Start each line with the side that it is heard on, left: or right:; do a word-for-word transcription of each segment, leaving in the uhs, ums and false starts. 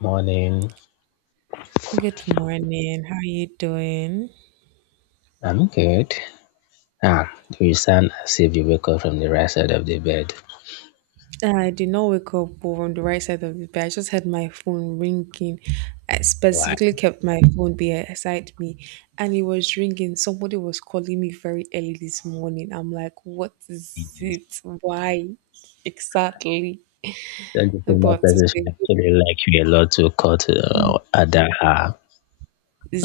left: Morning.
right: Good morning. How are you doing?
left: I'm good. Ah, you sound as if you woke up from the right side of the bed.
right: I did not wake up on the right side of the bed. I just had my phone ringing. I
left: Why?
right: specifically kept my phone beside me and it was ringing. Somebody was calling me very early this morning. I'm like, what is it? Why exactly?
left: Don't you think that
right: But it's
left: person
right: a
left: should
right: good-
left: actually like you a lot to cut uh, other her?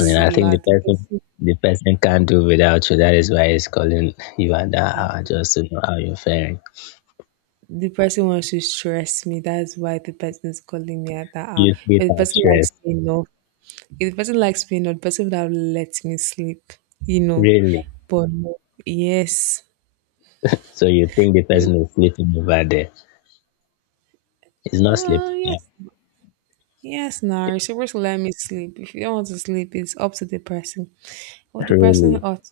left: I mean, I think the
right: like the
left: person
right: person,
left: the person can't do without you. That is why he's calling you under her just to know how you're faring.
right: the person wants to stress me. That's why the person is calling me at that hour.
left: You sleep
right: If the
left: and
right: person likes
left: stress,
right: me enough, If the person likes me, not the person would have let me sleep, you know.
left: really.
right: But no, yes.
left: So you think the person is sleeping over there? He's not
right: Uh,
left: sleeping, yeah.
right: yes. Yes, now you're supposed to let me sleep. If you don't want to sleep, it's up to the person. But the person
left: Really.
right: ought to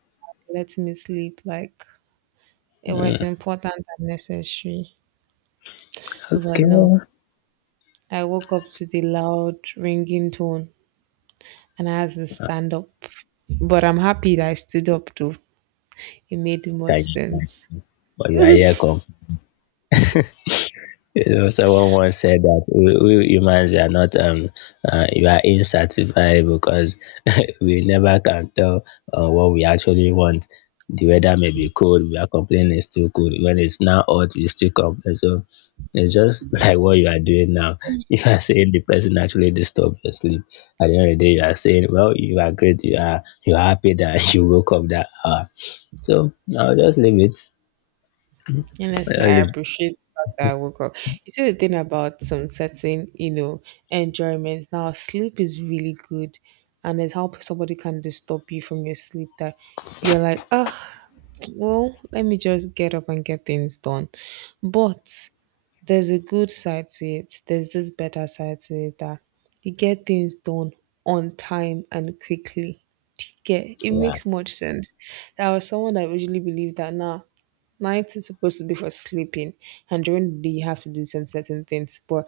right: let me sleep, like it was
left: Hmm.
right: important and necessary. But no,
left: Okay.
right: I woke up to the loud ringing tone and I had to stand up. But I'm happy that I stood up though. It made much
left: Okay.
right: sense.
left: But you are here. You know, someone once said that we, we humans we are not um uh, we are insatiable because we never can tell uh, what we actually want. The weather may be cold, we are complaining it's too cold. When it's now hot, we still complain. So it's just like what you are doing now. If you are saying the person actually disturbed your sleep, at the end of the day you are saying, "Well, you are great, you are you are happy that you woke up that hour." So I'll just leave it.
right: Honestly,
left: I'll
right: I
left: leave,
right: appreciate the fact that I woke up. You see the thing about some certain, you know, enjoyment. Now sleep is really good, and it's how somebody can disturb you from your sleep that you're like, oh, well, let me just get up and get things done. But there's a good side to it. There's this better side to it that you get things done on time and quickly. Do you get It
left: yeah.
right: makes much sense. I was someone that usually believed that now night is supposed to be for sleeping, and during the day you have to do some certain things. But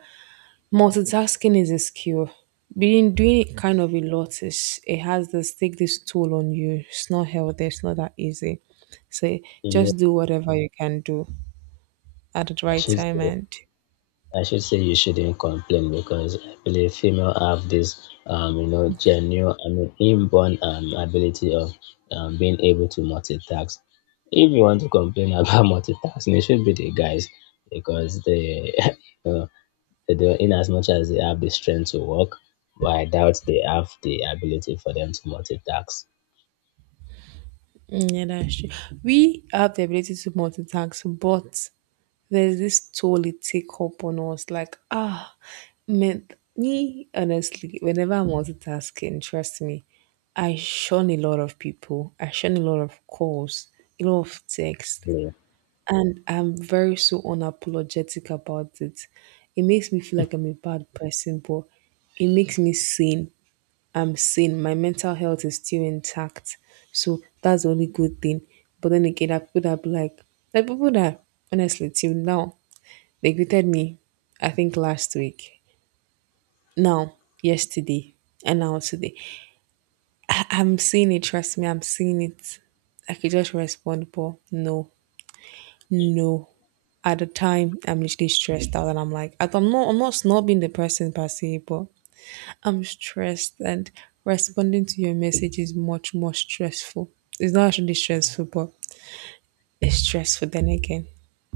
right: multitasking is a skill. Being doing it kind of a lot is, it has this, take this toll on you. It's not healthy. It's not that easy. So
left: Yeah,
right: just do whatever you can do at the
left: I
right: right
left: should
right: time
left: say.
right: and
left: I should say you shouldn't complain because I believe female have this, um, you know, genuine, I mean, inborn um, ability of um, being able to multitask. If you want to complain about multitasking, it should be the guys because they, you know, they do, in as much as they have the strength to work, but I doubt they have the ability for them to multitask.
right: mm, yeah, that's true. We have the ability to multitask, but there's this toll it take up on us. Like ah, man, me honestly, whenever I'm multitasking, trust me, I shun a lot of people. I shun a lot of calls, a lot of texts.
left: Yeah.
right: And I'm very so unapologetic about it. It makes me feel like I'm a bad person, but it makes me sane. I'm sane. My mental health is still intact. So that's the only good thing. But then again, I put up like, like people that honestly till now, they greeted me, I think last week. Now, yesterday, and now today. I, I'm seeing it, trust me, I'm seeing it. I could just respond, but no. No. At the time, I'm literally stressed out, and I'm like, I don't- I'm not, I'm not snobbing the person per se, but I'm stressed, and responding to your message is much more stressful. It's not actually stressful, but it's stressful. Then again,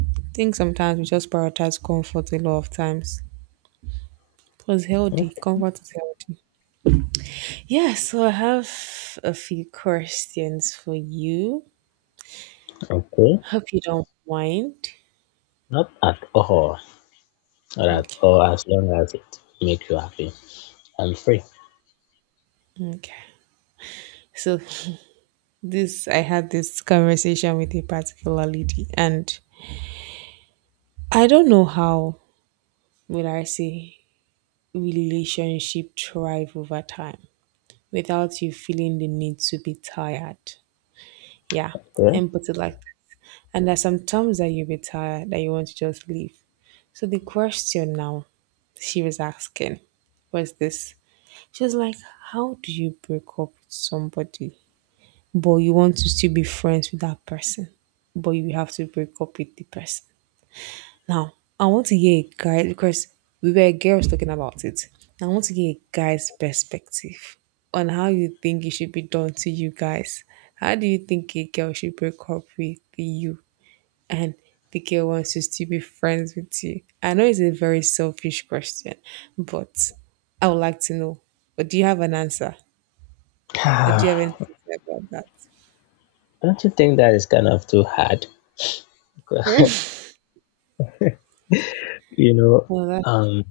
right: I think sometimes we just prioritize comfort a lot of times. Plus, healthy comfort is healthy. Yeah, so I have a few questions for you.
left: Okay,
right: Hope you don't mind.
left: not at all, not at
right: Okay,
left: all. As long as it makes you happy, I'm free.
right: okay. So this I had this conversation with a particular lady, and I don't know how will I say relationship thrive over time without you feeling the need to be tired. Yeah.
left: Okay.
right: And put it like that. And there's some times that you'll be tired that you want to just leave. So the question now she was asking was this. She was like, how do you break up with somebody? But you want to still be friends with that person, but you have to break up with the person. Now, I want to hear a guy because we were girls talking about it. I want to hear a guy's perspective on how you think it should be done to you guys. How do you think a girl should break up with you, and the girl wants to still be friends with you? I know it's a very selfish question, but I would like to know. But do you have an answer? Or do you have anything to say about that?
left: Don't you think that is kind of too hard? you know,
right: Well, that's
left: um,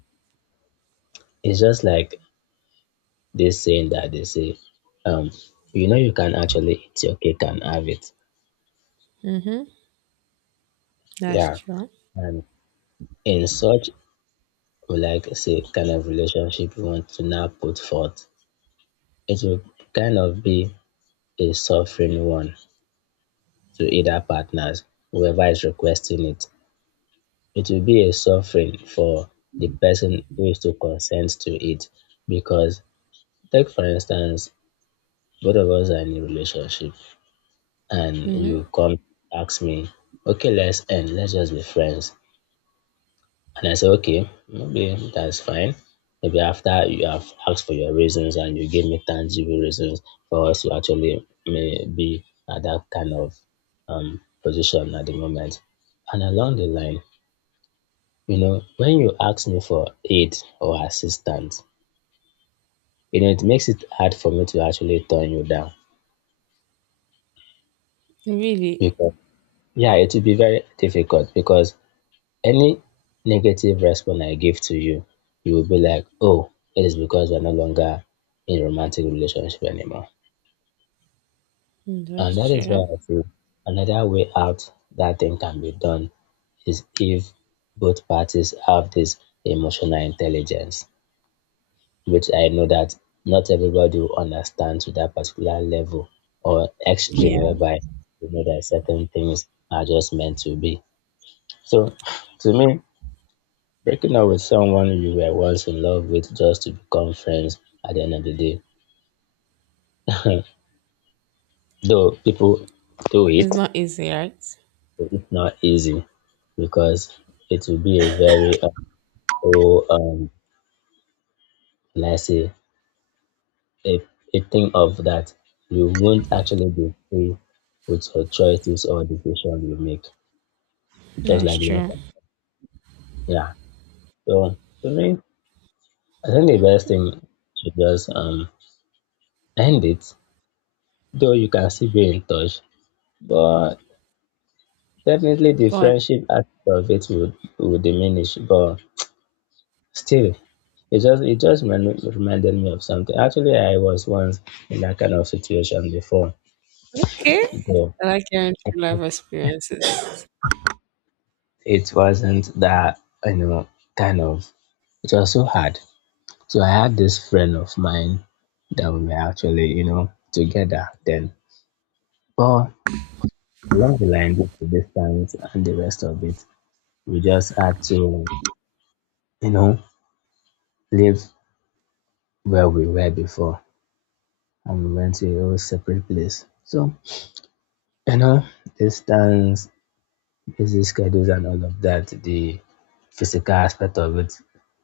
left: it's just like this saying that they say, um, you know, you can actually eat your cake and have it.
right: mm-hmm. That's
left: Yeah.
right: true.
left: And in such, like, say, kind of relationship you want to now put forth, it will kind of be a suffering one to either partners, whoever is requesting it. It will be a suffering for the person who is to consent to it because, take for instance, both of us are in a relationship and
right: Mm-hmm.
left: you come ask me, okay, let's end, let's just be friends, and I say okay, maybe that's fine, maybe after you have asked for your reasons and you give me tangible reasons for us to actually may be at that kind of um position at the moment, and along the line, you know when you ask me for aid or assistance, you know it makes it hard for me to actually turn you down
right: Really.
left: because, yeah, it will be very difficult because any negative response I give to you, you will be like, oh, it is because we're no longer in romantic relationship anymore.
right: Mm,
left: And
right: that's
left: that is
right: true.
left: why I feel another way out that thing can be done is if both parties have this emotional intelligence, which I know that not everybody will understand to that particular level or extreme
right: Yeah.
left: whereby you know that certain things are just meant to be. So to me, breaking up with someone you were once in love with just to become friends at the end of the day. Though people do
right: It's
left: it,
right: not easy, right?
left: but it's not easy because it will be a very, uh, oh, um, let's say, a, a thing of that you won't actually be free with your choices or decision you make, just
right: That's
left: like the
right: true.
left: infant. Yeah. So for me, I think the best thing to just um end it, though you can still be in touch, but definitely the
right: But
left: friendship aspect of it would would diminish, but still, it just it just remi- reminded me of something. Actually, I was once in that kind of situation before,
right: okay,
left: but
right: I like hearing true life experiences.
left: it wasn't that, you know, kind of, it was so hard. So I had this friend of mine that we were actually, you know, together then, but along the line with the distance and the rest of it, we just had to, you know, live where we were before. And we went to a separate place. So, you know, distance, busy schedules, and all of that, the physical aspect of it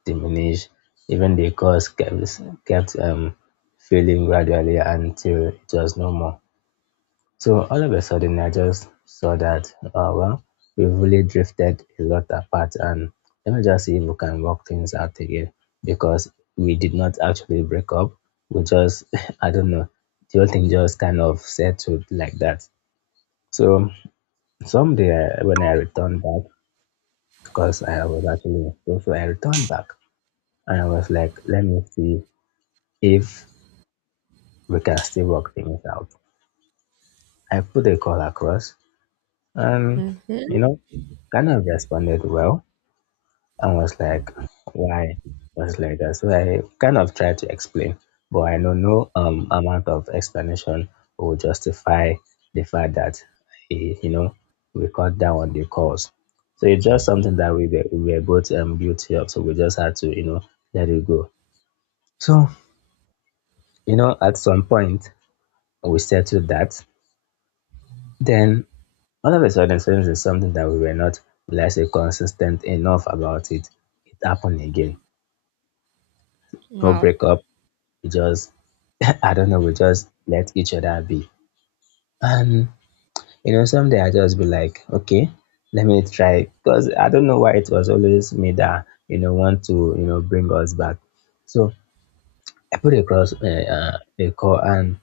left: diminished. Even the cost kept, kept um, failing gradually until it was no more. So all of a sudden, I just saw that, uh, well, we've really drifted a lot apart, and let me just see if we can work things out again because we did not actually break up. We just, I don't know, the whole thing just kind of settled like that. So someday I, when I returned back, because I was actually in school, so I returned back and I was like, let me see if we can still work things out. I put a call across. And, you
right: Mm-hmm.
left: know, kind of responded well and was like, why was like that? So I kind of tried to explain, but I know no um amount of explanation will justify the fact that eh, you know, we cut down on the calls. So it's just something that we were, we were both um guilty of. So we just had to, you know, let it go. So you know, at some point we settled that. Then all of a sudden, since it's something that we were not, let's say, consistent enough about it, it happened again. No
right: Wow,
left: breakup. We just, I don't know, we just let each other be. And, you know, someday I just be like, okay, let me try. Because I don't know why it was always me that, you know, want to, you know, bring us back. So I put across uh, uh, a call and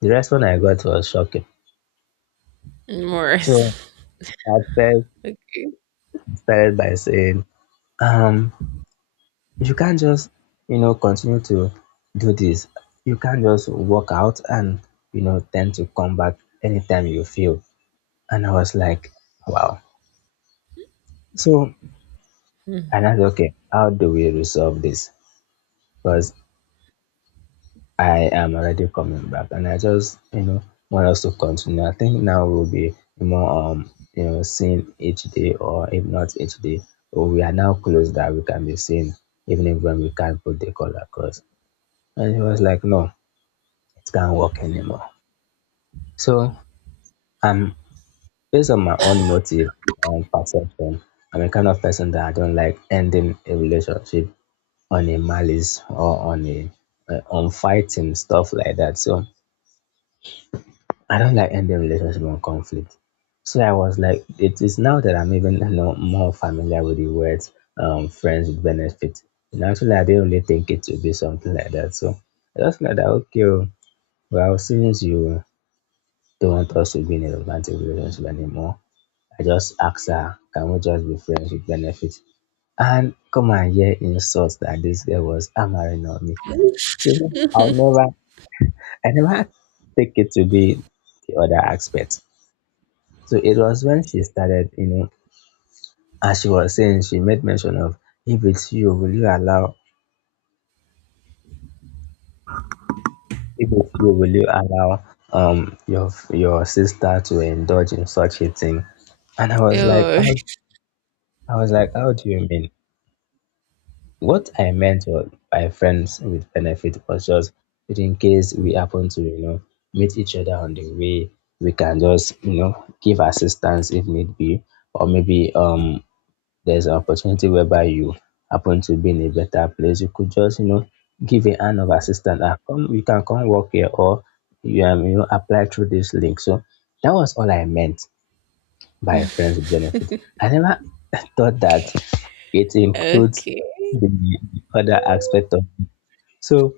left: the response I got was shocking.
right: more.
left: So I first
right: Okay.
left: started by saying, um, you can't just, you know, continue to do this, you can't just walk out and, you know, tend to come back anytime you feel. And I was like, wow. So, and I said okay, how do we resolve this, because I am already coming back and I just, you know, want us to continue. I think now we'll be more um you know, seen each day, or if not each day, or we are now close that we can be seen even if when we can't put the call across. And he was like, no, it can't work anymore. So I'm based on my own motive and perception. I'm a kind of person that I don't like ending a relationship on a malice or on a uh, on fighting stuff like that. So I don't like ending relationship on conflict. So I was like, it is now that I'm even, you know, more familiar with the words um, friends with benefit. And actually, I didn't really think it would be something like that. So I just like that, okay, oh, well, since you don't want us to be in a romantic relationship anymore. I just asked her, can we just be friends with benefits? And come and hear insults that this girl was hammering on me. To me, I'll never, I never take it to be the other aspect. So it was when she started, you know, as she was saying, she made mention of, if it's you, will you allow, if it's you, will you allow um your your sister to indulge in such a thing? And I was like,
right: Oh,
left: how, I was like, how do you mean? What I meant wa- by friends with benefit was just that in case we happen to, you know, meet each other on the way, we can just, you know, give assistance if need be, or maybe um there's an opportunity whereby you happen to be in a better place, you could just, you know, give a hand of assistance. Ah, come, you can come work here, or you, um, you know, apply through this link. So that was all I meant by a friends with benefit. I never thought that it includes
right: okay.
left: the other aspect of. So,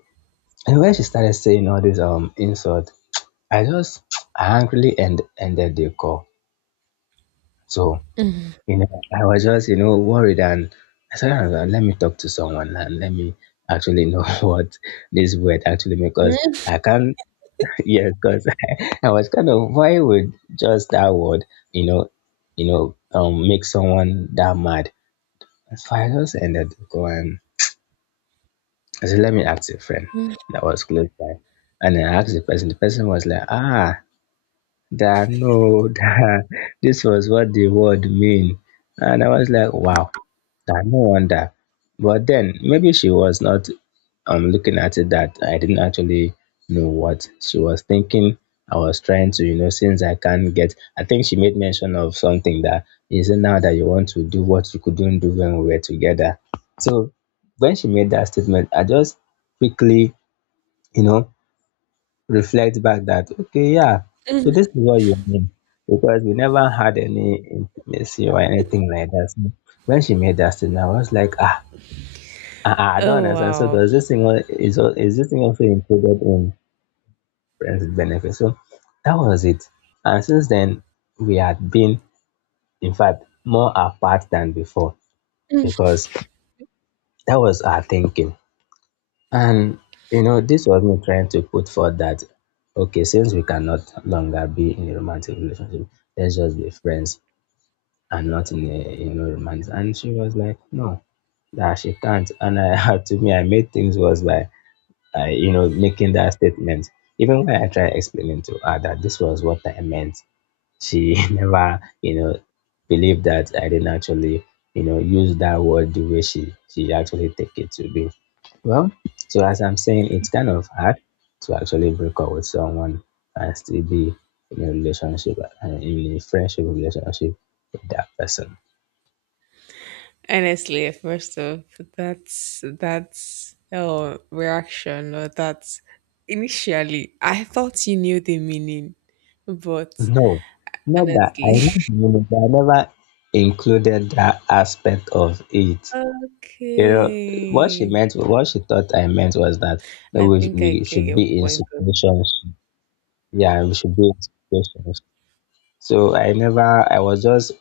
left: and when she started saying all this um insult, I just angrily end, ended the call. So,
right: Mhm.
left: you know, I was just, you know, worried and I said, "Ah, well, let me talk to someone and let me actually know what this word actually means because I can't, yes, because I was kind of, why would just that word, you know, you know, um, make someone that mad?" Firehose ended the call. I said, let me ask a friend that was close by. And I asked the person, the person was like, ah, da, no, da, this was what the word mean. And I was like, wow. I no wonder. But then maybe she was not um looking at it that I didn't actually know what she was thinking. I was trying to, you know, since I can't get I think she made mention of something that is it now that you want to do what you couldn't do when we were together. So when she made that statement, I just quickly, you know, reflect back that okay, yeah. So this is what you mean. Because we never had any intimacy or anything like that. So when she made that statement, I was like, ah, I, I I don't
right: Oh
left: understand. So
right: wow.
left: does this thing al- is al- is this thing also included in friends with benefits? So that was it. And since then we had been in fact more apart than before because that was our thinking. And you know, this was me trying to put forth that okay, since we cannot longer be in a romantic relationship, let's just be friends and not in a you know romance. And she was like, no, that she can't. And I had to me I made things worse by uh, you know, making that statement. Even when I tried explaining to her that this was what I meant, she never, you know, believed that I didn't actually, you know, use that word the way she she actually take it to be. Well, so as I'm saying, it's kind of hard to actually break up with someone and still be in a relationship and in a friendship relationship with that person.
right: Honestly, first off, that's that's oh reaction, or that's, initially I thought you knew the meaning, but
left: No, not that I,
right: honestly.
left: not, meaning that I never included that aspect of it. You know, what she
right: Okay.
left: meant, what she thought I meant was that maybe
right: I
left: we, sh-
right: think I
left: we
right: get
left: should
right: your
left: be in
right: point of
left: situations. Yeah, we should be in situations. So I never, I was just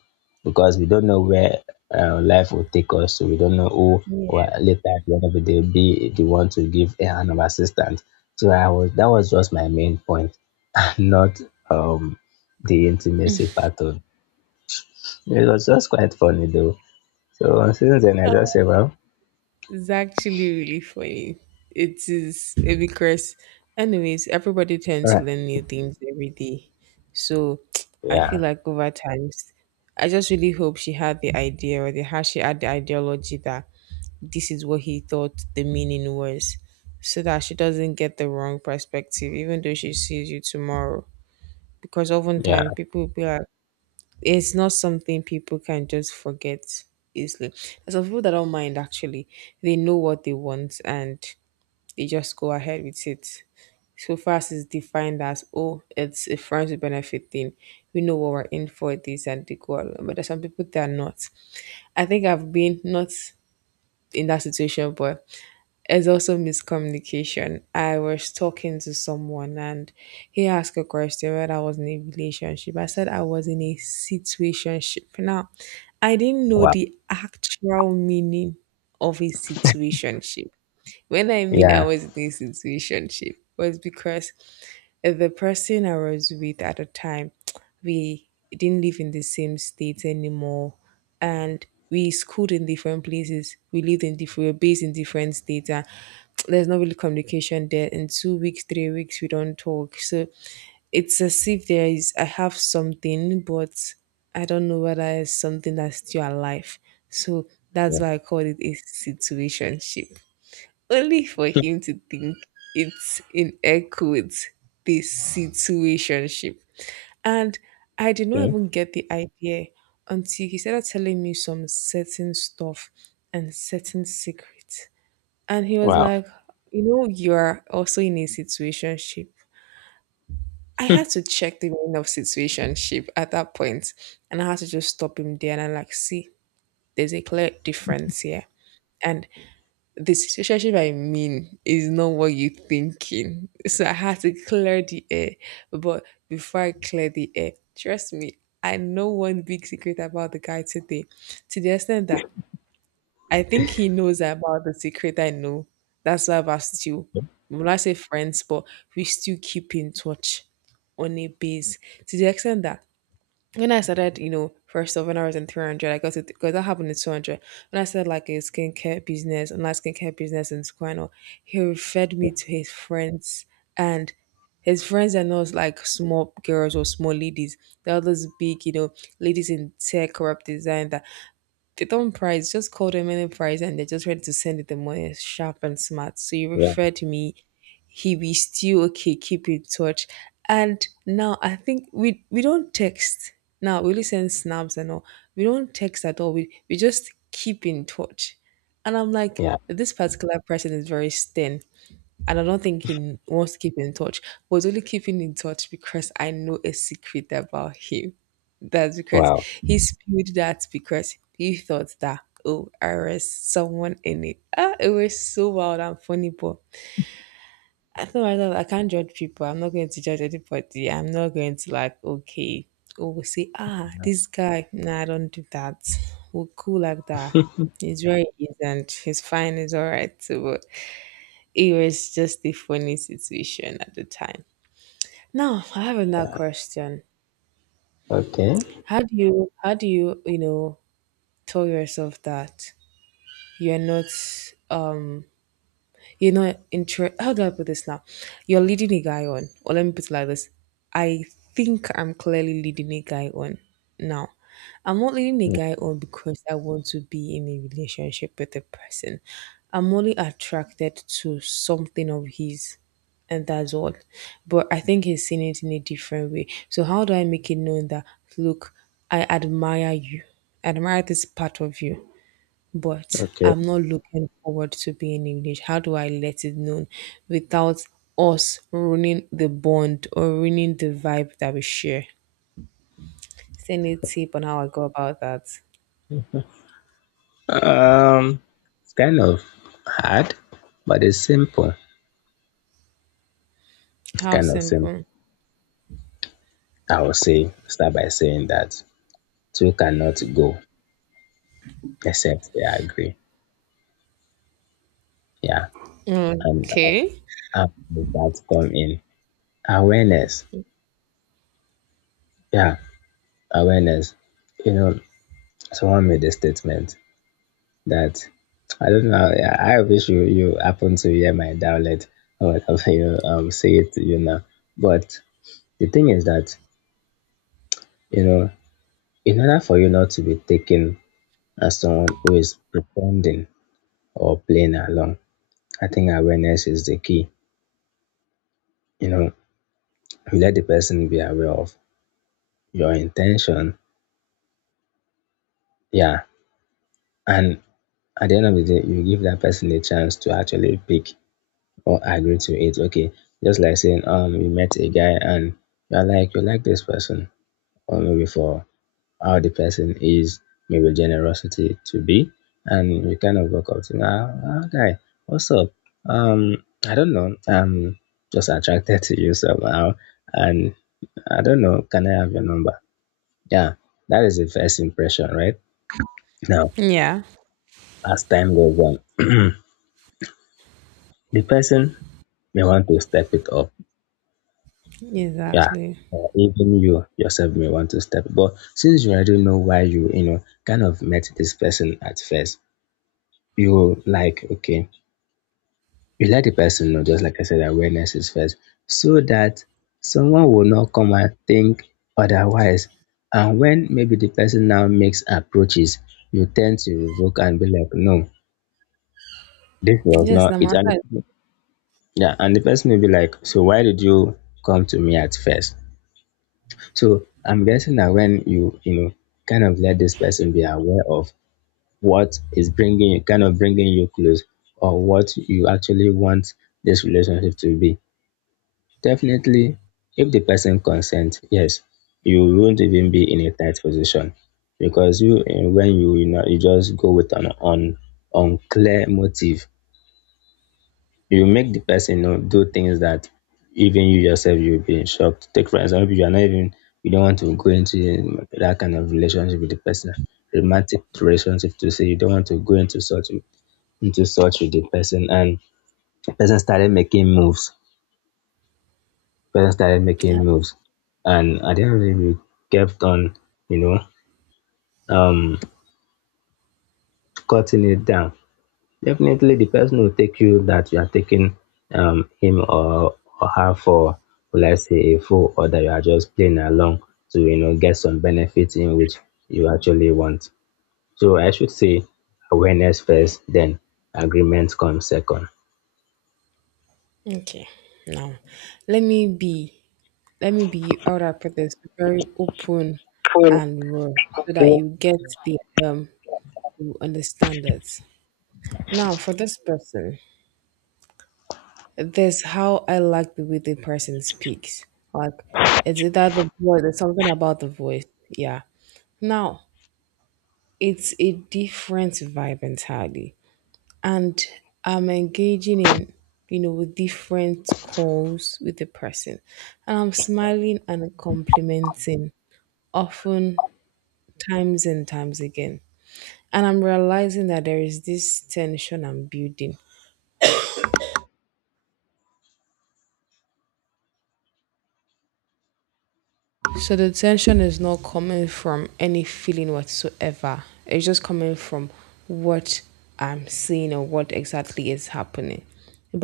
left: because we don't know where uh, life will take us. So we don't know who will
right: yeah.
left: later at the end of the day be the one to give a hand of assistance. So I was, that was just my main point, not um the intimacy part of it. Was just quite funny though. So since then, I just say, well,
right: It's actually really funny. It is eh, because anyways, everybody
left: all
right: tends to
left: right.
right: learn new things every day. So I feel
left: Yeah,
right: like over times I just really hope she had the idea or the how she had the ideology that this is what he thought the meaning was. So that she doesn't get the wrong perspective, even though she sees you tomorrow. Because oftentimes
left: yeah,
right: people will be like it's not something people can just forget easily. There's some people that don't mind actually. They know what they want and they just go ahead with it. So far as it's defined as oh, it's a friends with benefit thing. We know what we're in for this and they go along. But there's some people that are not. I think I've been not in that situation, but it's also miscommunication. I was talking to someone and he asked a question whether I was in a relationship. I said I was in a situationship. Now, I didn't know
left: wow.
right: the actual meaning of a situationship. When I mean I
left: Yeah.
right: was in a situationship was because the person I was with at the time, we didn't live in the same state anymore, and we schooled in different places. We lived in different, we were based in different states, and there's not really communication there. In two weeks, three weeks, we don't talk. So it's as if there is, I have something, but I don't know whether it's something that's still alive. So
left: Yeah.
right: that's why I call it a situationship only for him to think it's in air quotes the situationship. And I did not
left: Mm.
right: even get the idea until he started telling me some certain stuff and certain secrets. And he was
left: Wow.
right: like, you know, you are also in a situationship. I had to check the meaning of situationship at that point, and I had to just stop him there and I'm like, see, there's a clear difference here. And the situation I'm in is not what you're thinking. So I had to clear the air. But before I clear the air, trust me, I know one big secret about the guy today. To the extent that I think he knows about the secret I know. That's why we're still, when I say friends, but we still keep in touch on a base. To the extent that when I started, you know, first off, when I was in three hundred, I got it because that happened in two hundred. When I started like a skincare business, online skincare business in Squano, he referred me to his friends, and his friends are not like small girls or small ladies. They're all those big, you know, ladies in tech, corrupt design, they don't price, just call them any price and they're just ready to send it the money sharp and smart. So you
left: Yeah.
right: referred me, he be still okay, keep in touch. And now I think we we don't text. Now we only send snaps and all. We don't text at all. We we just keep in touch. And I'm like,
left: Yeah.
right: this particular person is very stern, and I don't think he wants to keep in touch. But he's only keeping in touch because I know a secret about him. That's because
left: Wow.
right: he spilled that because he thought that oh there is someone in it. Ah, it was so wild and funny, but I thought I thought I can't judge people. I'm not going to judge anybody. I'm not going to like okay. Oh, say ah, this guy. Nah, I don't do that. We're cool like that. He's very innocent. He's fine. He's all right. So, it was just a funny situation at the time. Now, I have another question.
left: Okay.
right: How do you how do you, you know, tell yourself that you're not um you're not inter, how do I put this now? You're leading a guy on. Or let me put it like this. I think I'm clearly leading a guy on now. I'm not leading a
left: Mm.
right: guy on because I want to be in a relationship with a person. I'm only attracted to something of his and that's all. But I think he's seen it in a different way. So how do I make it known that look, I admire you, I admire this part of you but
left: Okay.
right: I'm not looking forward to being English. How do I let it known without us ruining the bond or ruining the vibe that we share? Is there any tip on how I go about that?
left: Um, it's kind of hard, but it's simple.
right: How
left: Kind of simple.
right: simple.
left: I will say start by saying that two cannot go except they agree. Yeah. And uh,
right: Okay.
left: how does that come in? Awareness. Yeah. Awareness. You know, someone made a statement. That I don't know. Yeah, I wish you you happen to hear my dialect or whatever you um say it you know. But the thing is that you know, in order for you not to be taken as someone who is pretending or playing along, I think awareness is the key. You know, you let the person be aware of your intention. Yeah, and at the end of the day, you give that person a chance to actually pick or agree to it. Okay, just like saying, um, you met a guy and you're like, you like this person, or maybe for how the person is, maybe generosity to be, and you kind of walk up to him, ah, ah, guy, what's up? Um, I don't know, I'm just attracted to you somehow, and I don't know, can I have your number? Yeah, that is the first impression, right? Now,
right: Yeah,
left: as time goes on, the person may want to step it up, yeah,
right: exactly.
left: or even you yourself may want to step, but since you already know why you you know kind of met this person at first, you like okay, you let the person know, just like I said, awareness is first, so that someone will not come and think otherwise. And when maybe the person now makes approaches, you tend to revoke and be like no, this was
right: Yes,
left: not
right: the
left: it.
right: matter
left: And
right: is
left: yeah, and the person will be like, so why did you come to me at first? So I'm guessing that when you you know kind of let this person be aware of what is bringing kind of bringing you close or what you actually want this relationship to be. Definitely, if the person consents, yes, you won't even be in a tight position because you eh, when you you know you just go with an on unclear motive, you make the person know do things that even you yourself you'll be in shock. Take for example, you are not even you don't want to go into that kind of relationship with the person, romantic relationship to say you don't want to go into such with- into such with the person, and the person started making moves. Person started making moves. And at the end of the day, we kept on, you know, um cutting it down. Definitely, the person will take you that you are taking um, him, or, or her for, will I say, a fool, or that you are just playing along to, you know, get some benefit in which you actually want. So I should say awareness first, then agreement comes second.
right: okay. Now, let me be, let me be, how would I put this? Very open
left: Full.
right: and raw so that
left: Yeah.
right: you get the, um, you understand it. Now, for this person, this how I like the way the person speaks. Like it's either the voice, there's something about the voice. Yeah. Now it's a different vibe entirely. And I'm engaging in, you know, with different calls with the person. And I'm smiling and complimenting often times and times again. And I'm realizing that there is this tension I'm building. So the tension is not coming from any feeling whatsoever. It's just coming from what I'm seeing or what exactly is happening.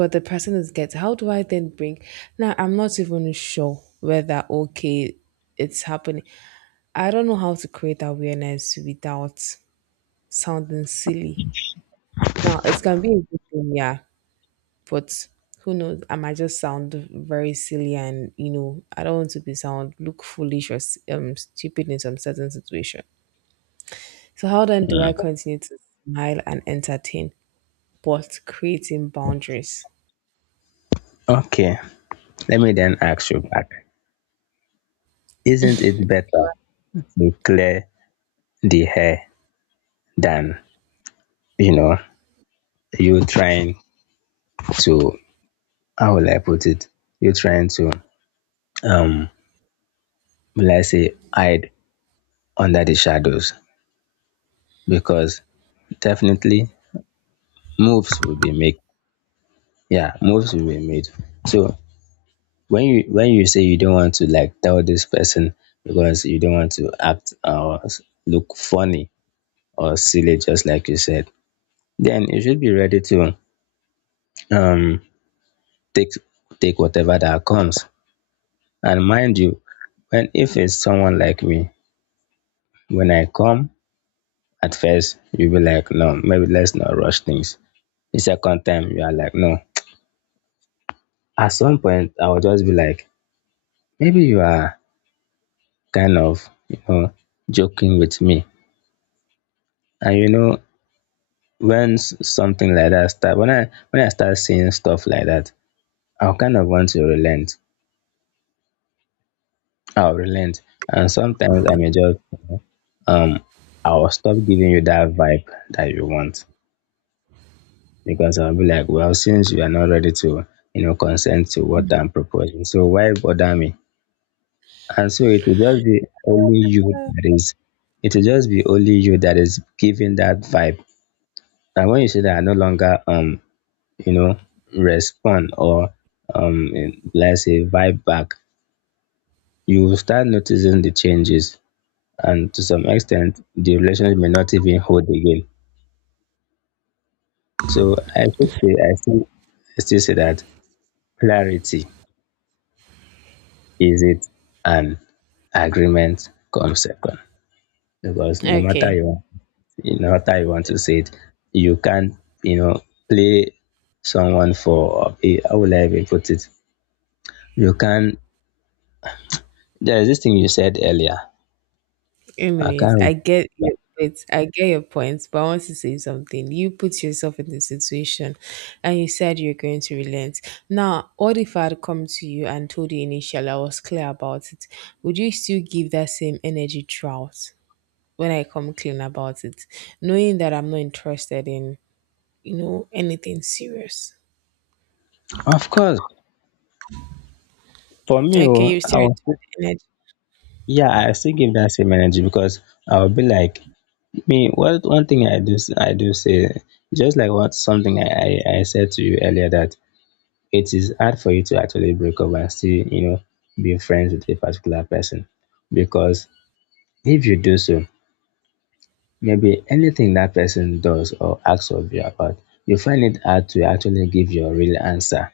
right: But the person is get how do I then bring now I'm not even sure whether okay it's happening. I don't know how to create awareness without sounding silly. Now it can be a good thing, yeah, but who knows, I might just sound very silly, and you know I don't want to be sound look foolish or s- um, stupid in some certain situation. So how then do
left: Mm.
right: I continue to smile and entertain but creating boundaries?
left: Okay, let me then ask you back. Isn't it better to clear the hair than, you know, you trying to, how will I put it? You trying to um will I say hide under the shadows, because definitely moves will be made. Yeah, moves will be made. So when you when you say you don't want to like tell this person because you don't want to act or s- look funny or silly, just like you said, then you should be ready to um take take whatever that comes. And mind you, when if it's someone like me, when I come. At first, you'll be like, no, maybe let's not rush things. The second time, you are like, no. At some point, I will just be like, maybe you are kind of, you know, joking with me. And you know, when s- something like that start, when I when I start seeing stuff like that, I'll kind of want to relent. I'll relent, and sometimes I may just, um, I'll stop giving you that vibe that you want. Because I'll be like, well, since you are not ready to, you know, consent to what I'm proposing, so why bother me? And so it will just be only you that is, it will just be only you that is giving that vibe. And when you see that I no longer, um, you know, respond or, um, let's say vibe back, you will start noticing the changes. And to some extent, the relationship may not even hold again. So I should say, I still, I still say that clarity is it, an agreement comes second, because no matter
right: Okay,
left: you no matter you want to say it, you can't you know play someone for eh, how will I even put it? You can there is this thing you said earlier. I
right: anyways,
left: can't
right: I get your
left: remember.
right: points. I get your points, but I want to say something. You put yourself in the situation and you said you're going to relent. Now, what if I had come to you and told you initially I was clear about it? Would you still give that same energy throughout when I come clean about it? Knowing that I'm not interested in, you know, anything serious.
left: Of course, for me,
right: Okay,
left: oh,
right: you
left: I
right: still
left: was,
right: return
left: yeah, I still give that same energy because I will be like me. What one thing I do, s- I do say, just like what something I, I, I said to you earlier, that it is hard for you to actually break up and still, you know, be friends with a particular person. Because if you do so, maybe anything that person does or acts of you about, you find it hard to actually give your real answer.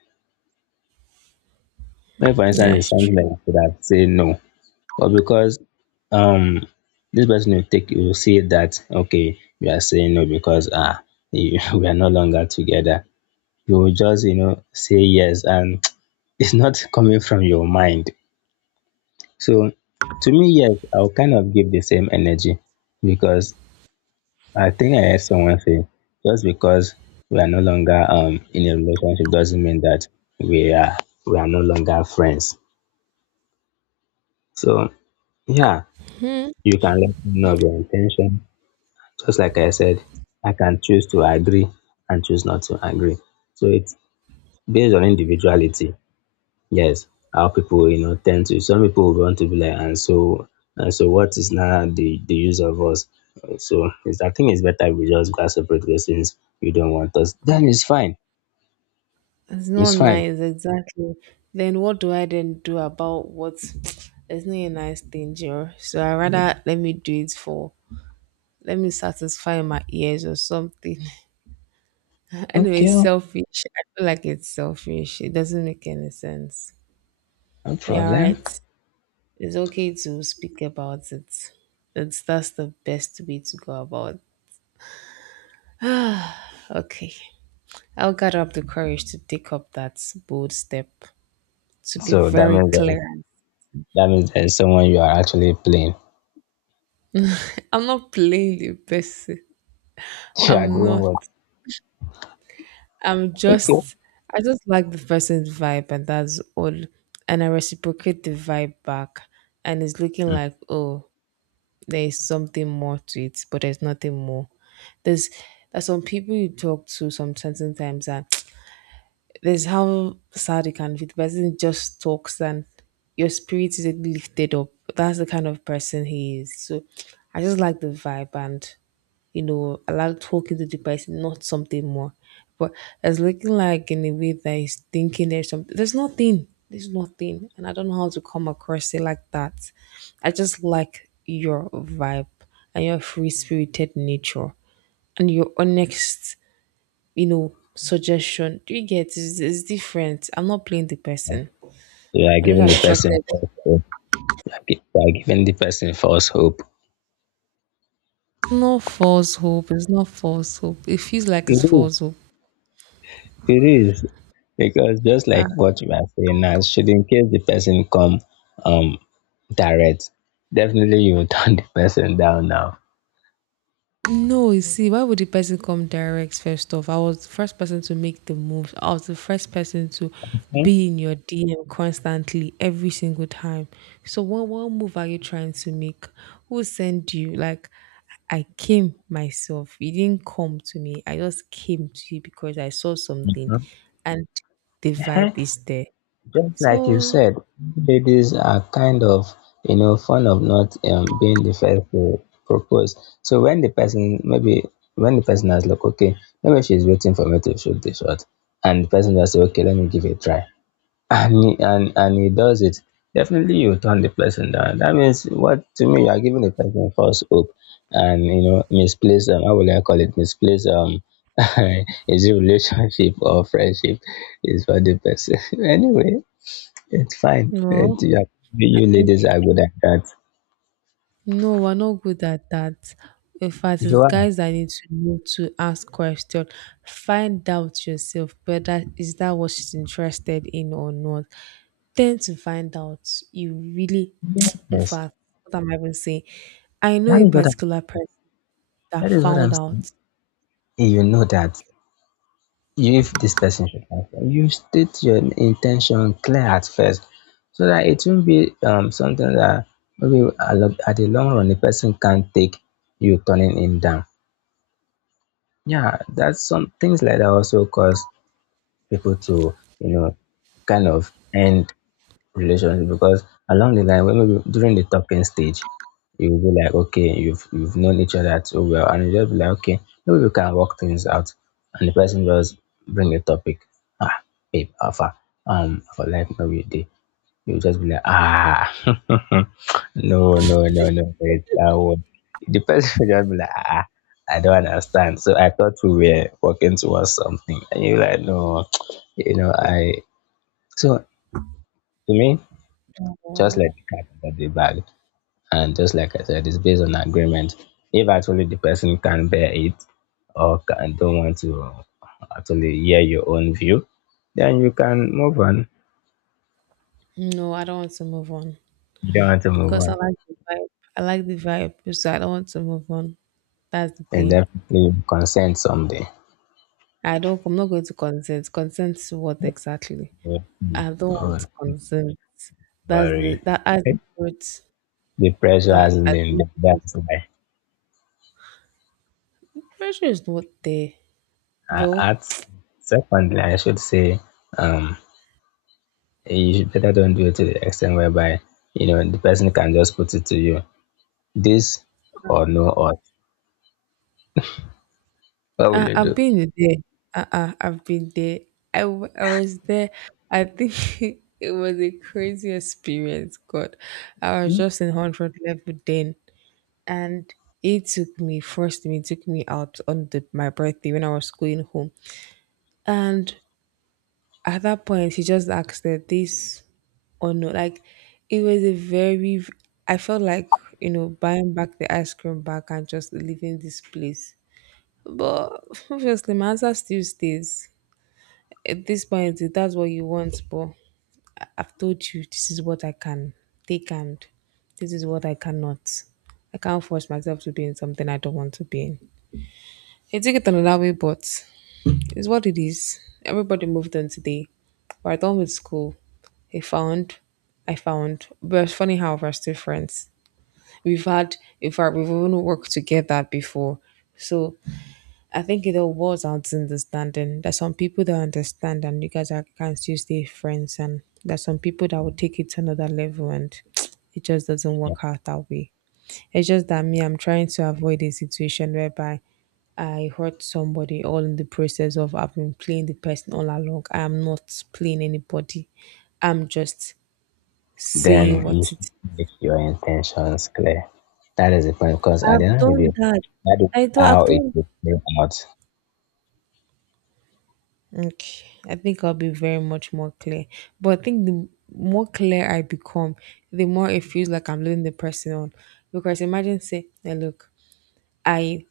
left: When, for
right: the energy.
left: instance, it's
right: That's
left: something
right: true.
left: like that you could have said no, but because um this person will take will see that okay, we are saying no because ah we are no longer together. You will just you know say yes, and it's not coming from your mind. So to me, yes, I'll kind of give the same energy because I think I heard someone say just because we are no longer um in a relationship doesn't mean that we are we are no longer friends. So yeah,
right: Hmm.
left: you can let me know
right: Hmm.
left: of your intention. Just like I said, I can choose to agree and choose not to agree. So it's based on individuality. Yes, how people you know tend to some people would want to be like and so and so what is now the the use of us? Uh, So it's I think it's better we just go our separate ways since you don't want us. Then it's fine.
right: It's
left: It's
right: not
left: fine.
right: nice, exactly. Then what do I then do about what? It's not a nice thing, Joe. So I rather, let me do it for let me satisfy my ears or something. Anyway,
left: Okay, oh,
right: selfish. I feel like it's selfish. It doesn't make any sense.
left: no
right: Yeah,
left: problem.
right: right. It's okay to speak about it. That's that's the best way to go about. Okay, I'll gather up the courage to take up that bold step to be
left: So that
right: very
left: means that
right: clear.
left: that means there's someone you are actually playing.
right: I'm not playing the best.
left: You are
right: I'm
left: doing
right: not.
left: what?
right: I'm
left: Okay.
right: just. I just like the person's vibe, and that's all. And I reciprocate the vibe back, and it's looking
left: Mm.
right: like oh, there's something more to it, but there's nothing more. There's there's some people you talk to some certain times, and there's how sad it can be. The person just talks, and your spirit is lifted up. That's the kind of person he is. So, I just like the vibe, and you know, I like talking to the person, not something more. But it's looking like in a way that he's thinking there's something. There's nothing. There's nothing. And I don't know how to come across it like that. I just like your vibe and your free spirited nature and your honest, you know, suggestion. Do you get, it's, it's different. I'm not playing the person.
left: You are
right: I'm
left: giving
right: not
left: the
right: attracted.
left: person
right: It's
left: false hope. You are gi- you are giving the person false hope.
right: not false hope. It's not false hope. It feels like it's false hope.
left: It is because just
right: Ah.
left: like what you are saying now, should in case the person come um direct, definitely you will turn the person down now.
right: No, you see, why would the person come direct first off? I was the first person to make the move. I was the first person to be in your D M constantly every single time. So what what move are you trying to make? Who sent you? Like I came myself. You didn't come to me. I just came to you because I saw something
left: Hmm?
right: and the vibe
left: Eh,
right: is there.
left: Just like you
right: So
left: said, ladies are kind of you know fond of not um, being the first to propose. So when the person maybe when the person has like okay, maybe she's waiting for me to shoot the shot, and the person just say okay, let me give it a try. And he, and and he does it, definitely you turn the person down. That means what to me you are giving the person false hope and you know misplaced um how will I call it misplaced um is it relationship or friendship is for the person. Anyway, it's fine. It,
right: no.
left: you, are- you ladies are good at that.
right: No, we're not good at that. In fact,
left: You
right: it's
left: are
right: guys that need to know to ask question. Find out yourself whether is that what she's interested in or not. Tend to find out. You really, in
left: yes.
right: fact, what am I even saying? I know
left: That
right: a
left: is what I'm,
right: particular person that
left: that is what I'm
right: found
left: saying.
right: out.
left: You know that. If this person should transfer, you state your intention clear at first so that it won't be um, something that maybe a lo- at the long run the person can't take you turning him down. Yeah, that's some things like that also cause people to, you know, kind of end relationship because along the line when maybe during the talking stage you will be like okay you've you've known each other so well and you just be like okay maybe we can work things out and the person just bring a topic, ah, babe alpha um for like maybe they you just be like ah no no no no wait I won't. The person will just be like ah I don't understand so I thought we were working towards something and you're like no. You know I so to me just
right: Oh,
left: like the cat under the bag. And just like I said, it's based on agreement. If actually the person can bear it or can, don't want to actually hear your own view, then you can move on.
right: no, I don't want to move on
left: You don't want to move
right: because I
left: on.
right: like the vibe. I like the vibe, so I don't want to move on. That's the
left: And
right: thing.
left: definitely consent someday.
right: I don't. I'm not going to consent. Consent to what exactly?
left: Don't oh,
right: I don't want to
left: don't
right: consume. That's
left: worry.
right: the, that as the truth
left: The pressure
right: that
left: hasn't
right: I
left: been
right: think
left: there.
right: it is.
left: That's why.
right: Pressure is not there,
left: Uh,
right: though.
left: At secondly, I should say, um, you should better don't do it to the extent whereby you know the person can just put it to you this or no odds. What will
right: I,
left: you
right: I've
left: do?
right: been there. Uh-uh, I've been there. I, w- I was there. I think it was a crazy experience. God, I was just in hundred level then, and it took me, first, me took me out on the, my birthday when I was going home, and at that point he just asked that this, or not. Like it was a very, I felt like, you know, buying back the ice cream back and just leaving this place. But obviously my answer still stays. At this point if that's what you want, but I- I've told you this is what I can take and this is what I cannot. I can't force myself to be in something I don't want to be in. I took it another way, but it's what it is. Everybody moved on today. We're done with school. I found, I found. But it's funny how we're still friends. We've had, in fact, we've even worked together before. So I think it all boils down understanding. There's some people that understand, and you guys are, can still stay friends. And there's some people that will take it to another level, and it just doesn't
left: Yeah.
right: work out that way. It's just that me, I'm trying to avoid a situation whereby I hurt somebody all in the process of I've been playing the person all along. I am not playing anybody. I'm just saying
left: Then you
right: what it.
left: should make your intentions clear. That is the point, because at the
right: I've
left: end of the
right: done
left: day,
right: that.
left: that is
right: I do. I've
left: how it
right: done.
left: will play out.
right: Okay, I think I'll be very much more clear. But I think the more clear I become, the more it feels like I'm leading the person on. Because imagine say, "Hey, look, I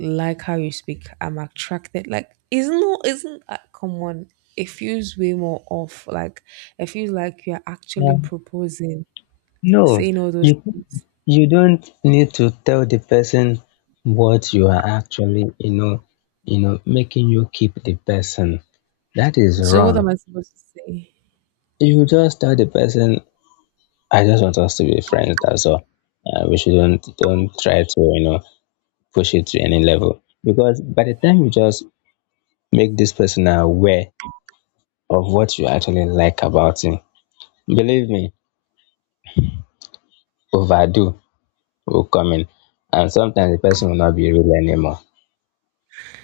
right: like how you speak. I'm attracted. Like, isn't no, isn't uh, come on? It feels way more off. Like, it feels like you're
left: Yeah.
right: actually proposing,
left: No,
right: saying all those
left: you
right: things."
left: you don't need to tell the person what you are actually, you know, you know, making you keep the person. That is
right: So what
left: wrong.
right: am I supposed to say?
left: You just tell the person, I just want us to be friends, that's all. Uh, we shouldn't don't try to, you know, push it to any level. Because by the time you just make this person aware of what you actually like about him, believe me, overdo will come in. And sometimes the person will not be real anymore.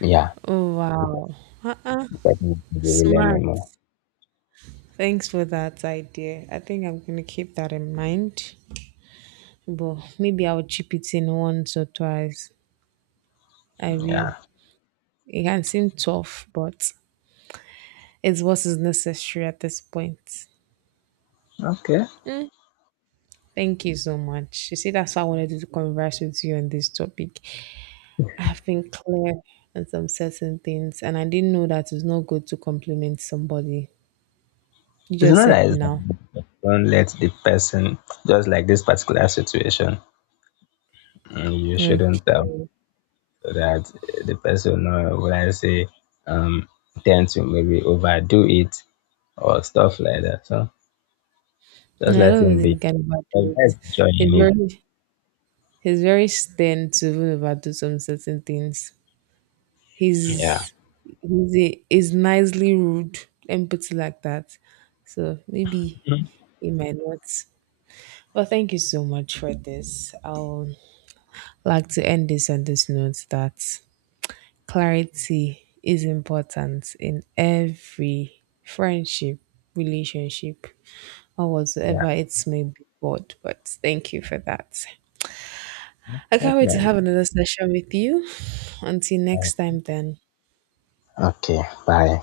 left: Yeah,
right: Oh wow. Uh-uh.
left: the person will not be real
right: Smart.
left: anymore.
right: Thanks for that idea. I think I'm gonna keep that in mind. But maybe I'll chip it in once or twice. I will.
left: Yeah.
right: It can seem tough, but it's what is necessary at this point.
left: Okay.
right: Mm, thank you so much. You see, that's why I wanted to converse with you on this topic. I've been clear on some certain things, and I didn't know that it's not good to compliment somebody. You
left: It's
right: just
left: not
right: said
left: that it's
right: now.
left: don't let the person just like this particular situation. Mm, You shouldn't um,
right: Okay.
left: so that the person uh, will I say um tend to maybe overdo it or stuff like that. So just
right: No, I
left: let
right: don't
left: him
right: really
left: be.
right: think I can
left: The
right: overdo it.
left: guy's
right: He's
left: enjoying
right: very, he's very stern to even overdo some certain things.
left: it. Yeah.
right: He's he's a, he's nicely rude. Let me put it like that. So maybe he might not. Well, thank you so much for this. I'll like to end this on this note, that clarity is important in every friendship, relationship, or
left: Yeah.
right: whatsoever it may be called. But thank you for that. I
left: That's
right: can't wait to
left: right.
right: have another session with you. Until next time, then.
left: Okay. Bye.